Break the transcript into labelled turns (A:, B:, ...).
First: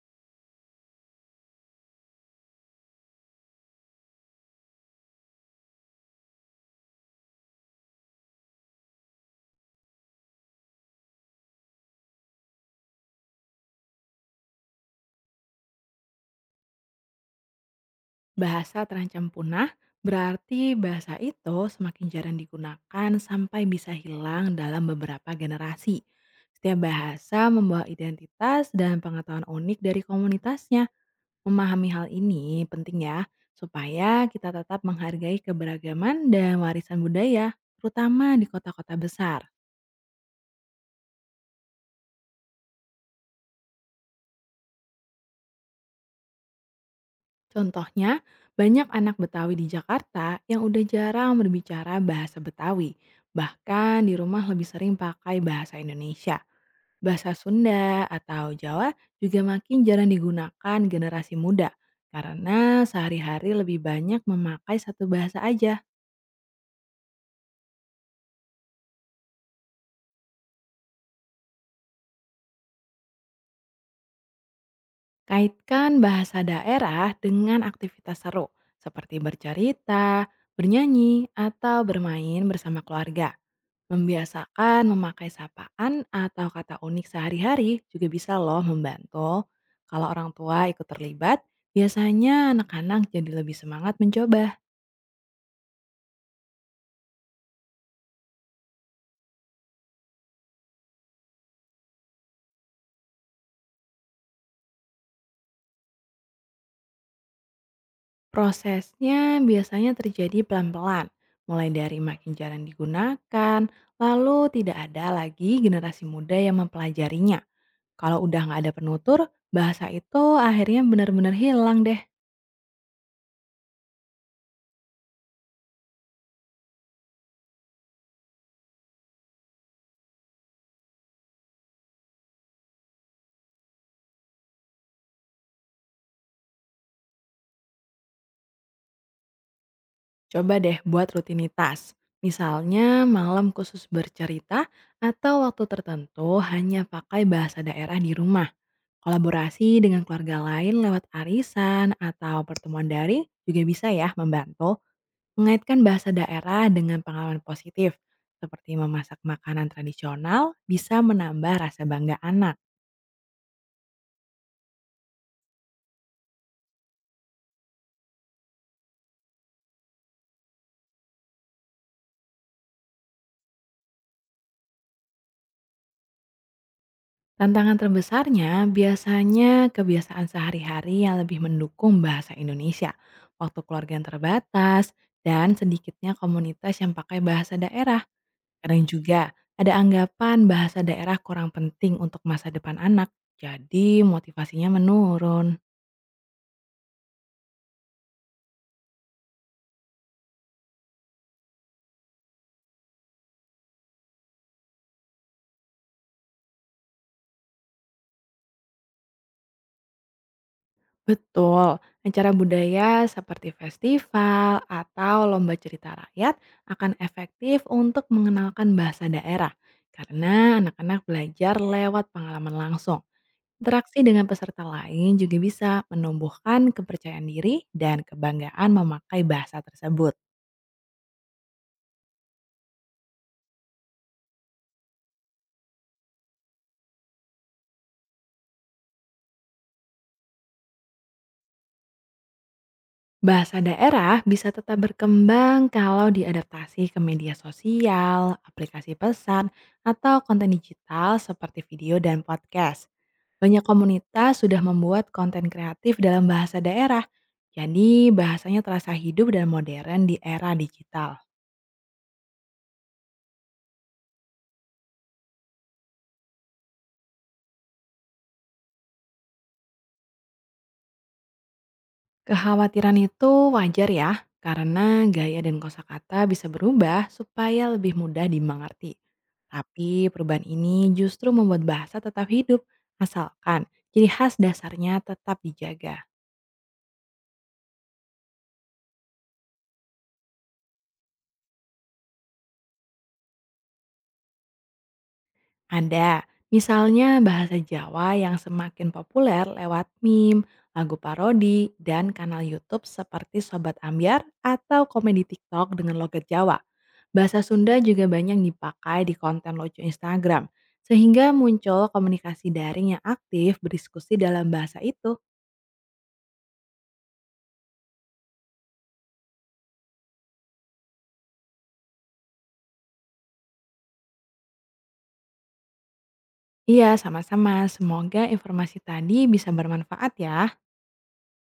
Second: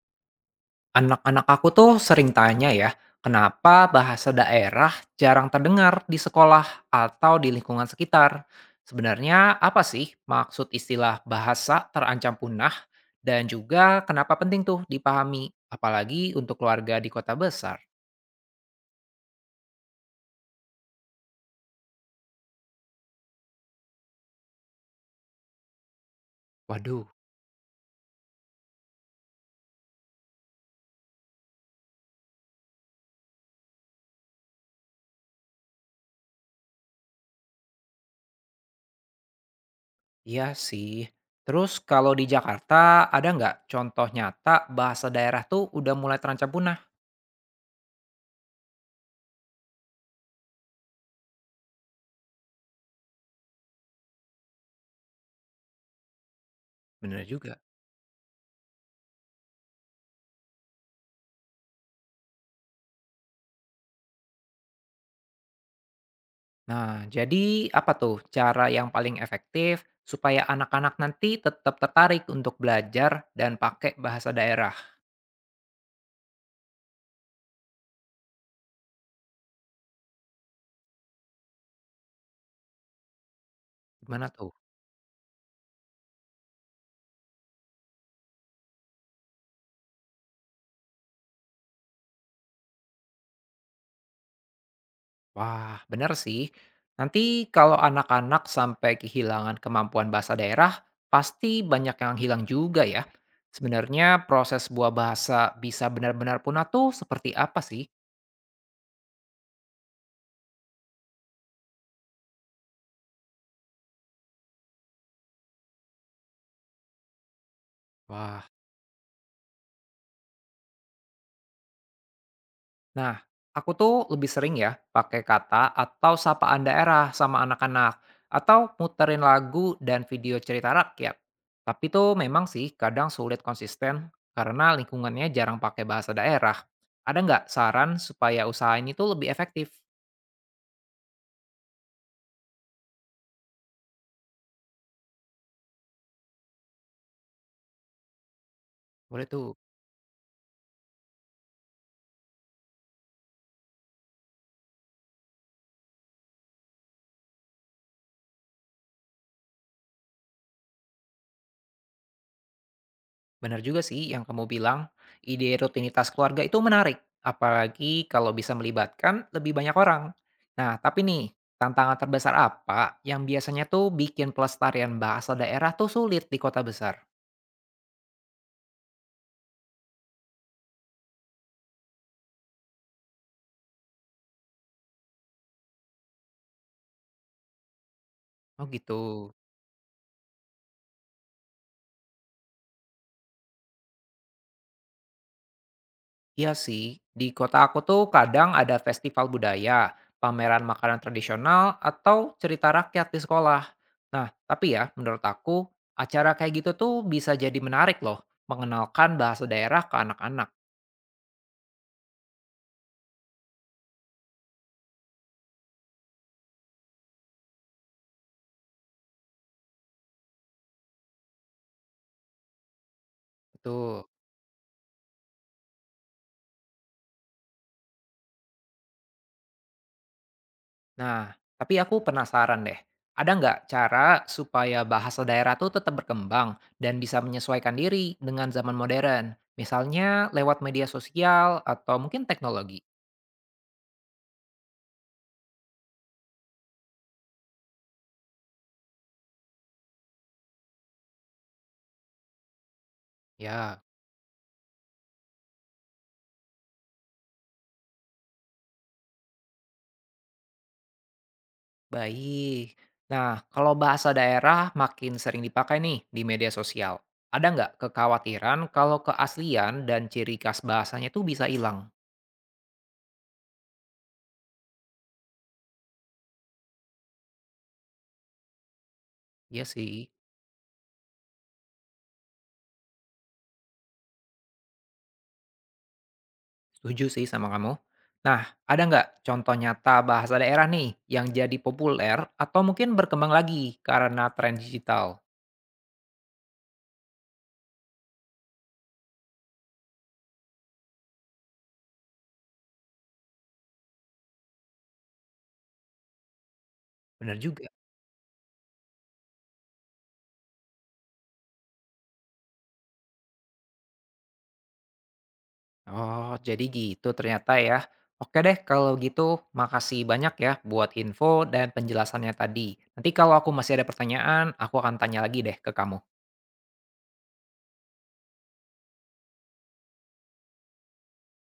A: Anak-anak aku tuh sering tanya ya, kenapa bahasa daerah jarang terdengar di sekolah atau di lingkungan sekitar. Sebenarnya apa sih maksud istilah bahasa terancam punah dan juga kenapa penting tuh dipahami, apalagi untuk keluarga di kota besar?
B: Bahasa terancam punah berarti bahasa itu semakin jarang digunakan sampai bisa hilang dalam beberapa generasi. Setiap
A: Waduh,
B: bahasa membawa identitas dan pengetahuan unik dari komunitasnya. Memahami hal ini penting ya, supaya kita tetap menghargai keberagaman dan warisan budaya, terutama di kota-kota besar.
A: iya sih. Terus kalau di Jakarta ada nggak contoh nyata bahasa daerah tuh udah mulai terancam punah?
B: Contohnya, banyak anak Betawi di Jakarta yang udah jarang berbicara bahasa Betawi, bahkan di rumah lebih sering pakai bahasa Indonesia.
A: Bener
B: Bahasa
A: juga.
B: Sunda atau Jawa juga makin jarang digunakan generasi muda karena sehari-hari lebih banyak memakai satu bahasa aja.
A: Nah, jadi apa tuh cara yang paling efektif supaya anak-anak nanti tetap tertarik untuk belajar dan pakai bahasa daerah?
B: Kaitkan bahasa daerah dengan aktivitas seru, seperti bercerita, bernyanyi, atau bermain bersama keluarga.
A: Gimana tuh?
B: Membiasakan memakai sapaan atau kata unik sehari-hari juga bisa loh membantu. Kalau orang tua ikut terlibat, biasanya anak-anak jadi lebih semangat mencoba.
A: Wah, bener sih. Nanti kalau anak-anak sampai kehilangan kemampuan bahasa daerah, pasti banyak yang hilang juga ya. Sebenarnya proses sebuah bahasa bisa benar-benar punah tuh seperti apa sih?
B: Prosesnya biasanya terjadi pelan-pelan, mulai dari makin jarang digunakan, lalu tidak ada lagi generasi muda yang mempelajarinya. Kalau udah
A: Wah.
B: nggak ada penutur, bahasa itu akhirnya benar-benar hilang deh.
A: Nah, aku tuh lebih sering ya pakai kata atau sapaan daerah sama anak-anak atau muterin lagu dan video cerita rakyat. Tapi tuh memang sih kadang sulit konsisten karena lingkungannya jarang pakai bahasa daerah. Ada nggak saran supaya usaha ini tuh lebih efektif?
B: Coba deh buat rutinitas. Misalnya malam khusus bercerita atau waktu tertentu hanya pakai bahasa daerah di rumah.
A: Boleh tuh.
B: Kolaborasi dengan keluarga lain lewat arisan atau pertemuan daring juga bisa ya membantu mengaitkan bahasa daerah dengan pengalaman positif. Seperti memasak makanan tradisional bisa menambah rasa bangga anak.
A: Benar juga sih yang kamu bilang, ide rutinitas keluarga itu menarik, apalagi kalau bisa melibatkan lebih banyak orang. Nah, tapi nih, tantangan terbesar apa yang biasanya tuh bikin pelestarian bahasa daerah tuh sulit di kota besar?
B: Tantangan terbesarnya biasanya kebiasaan sehari-hari yang lebih mendukung bahasa Indonesia, waktu keluarga yang terbatas, dan sedikitnya komunitas yang pakai bahasa daerah.
A: Oh
B: Kadang
A: gitu.
B: juga ada anggapan bahasa daerah kurang penting untuk masa depan anak, jadi motivasinya menurun.
A: Iya sih, di kota aku tuh kadang ada festival budaya, pameran makanan tradisional, atau cerita rakyat di sekolah. Nah, tapi ya, menurut aku, acara kayak gitu tuh bisa jadi menarik loh, mengenalkan bahasa daerah ke anak-anak.
B: Betul, acara budaya seperti festival atau lomba cerita rakyat akan efektif untuk mengenalkan bahasa daerah karena anak-anak belajar lewat pengalaman langsung.
A: Betul.
B: Interaksi dengan peserta lain juga bisa menumbuhkan kepercayaan diri dan kebanggaan memakai bahasa tersebut.
A: Nah, tapi aku penasaran deh, ada nggak cara supaya bahasa daerah tuh tetap berkembang dan bisa menyesuaikan diri dengan zaman modern? Misalnya lewat media sosial atau mungkin teknologi.
B: Bahasa daerah bisa tetap berkembang kalau diadaptasi ke media sosial, aplikasi pesan, atau konten digital seperti video dan podcast. Banyak
A: Ya,
B: komunitas sudah membuat konten kreatif dalam bahasa daerah, jadi bahasanya terasa hidup dan modern di era digital.
A: baik. Nah, kalau bahasa daerah makin sering dipakai nih di media sosial, ada nggak kekhawatiran kalau keaslian dan ciri khas bahasanya tuh bisa hilang?
B: Kekhawatiran itu wajar ya, karena gaya dan kosakata bisa berubah supaya lebih mudah dimengerti.
A: Ya
B: Tapi
A: sih.
B: perubahan ini justru membuat bahasa tetap hidup, asalkan ciri khas dasarnya tetap dijaga.
A: Setuju sih sama kamu. Nah, ada nggak contoh nyata bahasa daerah nih yang jadi populer atau mungkin berkembang lagi karena tren digital?
B: Ada, misalnya bahasa Jawa yang semakin populer lewat meme, lagu parodi, dan kanal YouTube seperti Sobat Ambyar atau komedi TikTok dengan logat Jawa.
A: Bener
B: Bahasa
A: juga.
B: Sunda juga banyak dipakai di konten lucu Instagram, sehingga muncul komunikasi daring yang aktif berdiskusi dalam bahasa itu.
A: Oh, jadi gitu ternyata ya. Oke deh, kalau gitu makasih banyak ya buat info dan penjelasannya tadi. Nanti kalau aku masih ada pertanyaan, aku akan tanya lagi deh ke kamu.
B: Iya, sama-sama. Semoga informasi tadi bisa bermanfaat ya.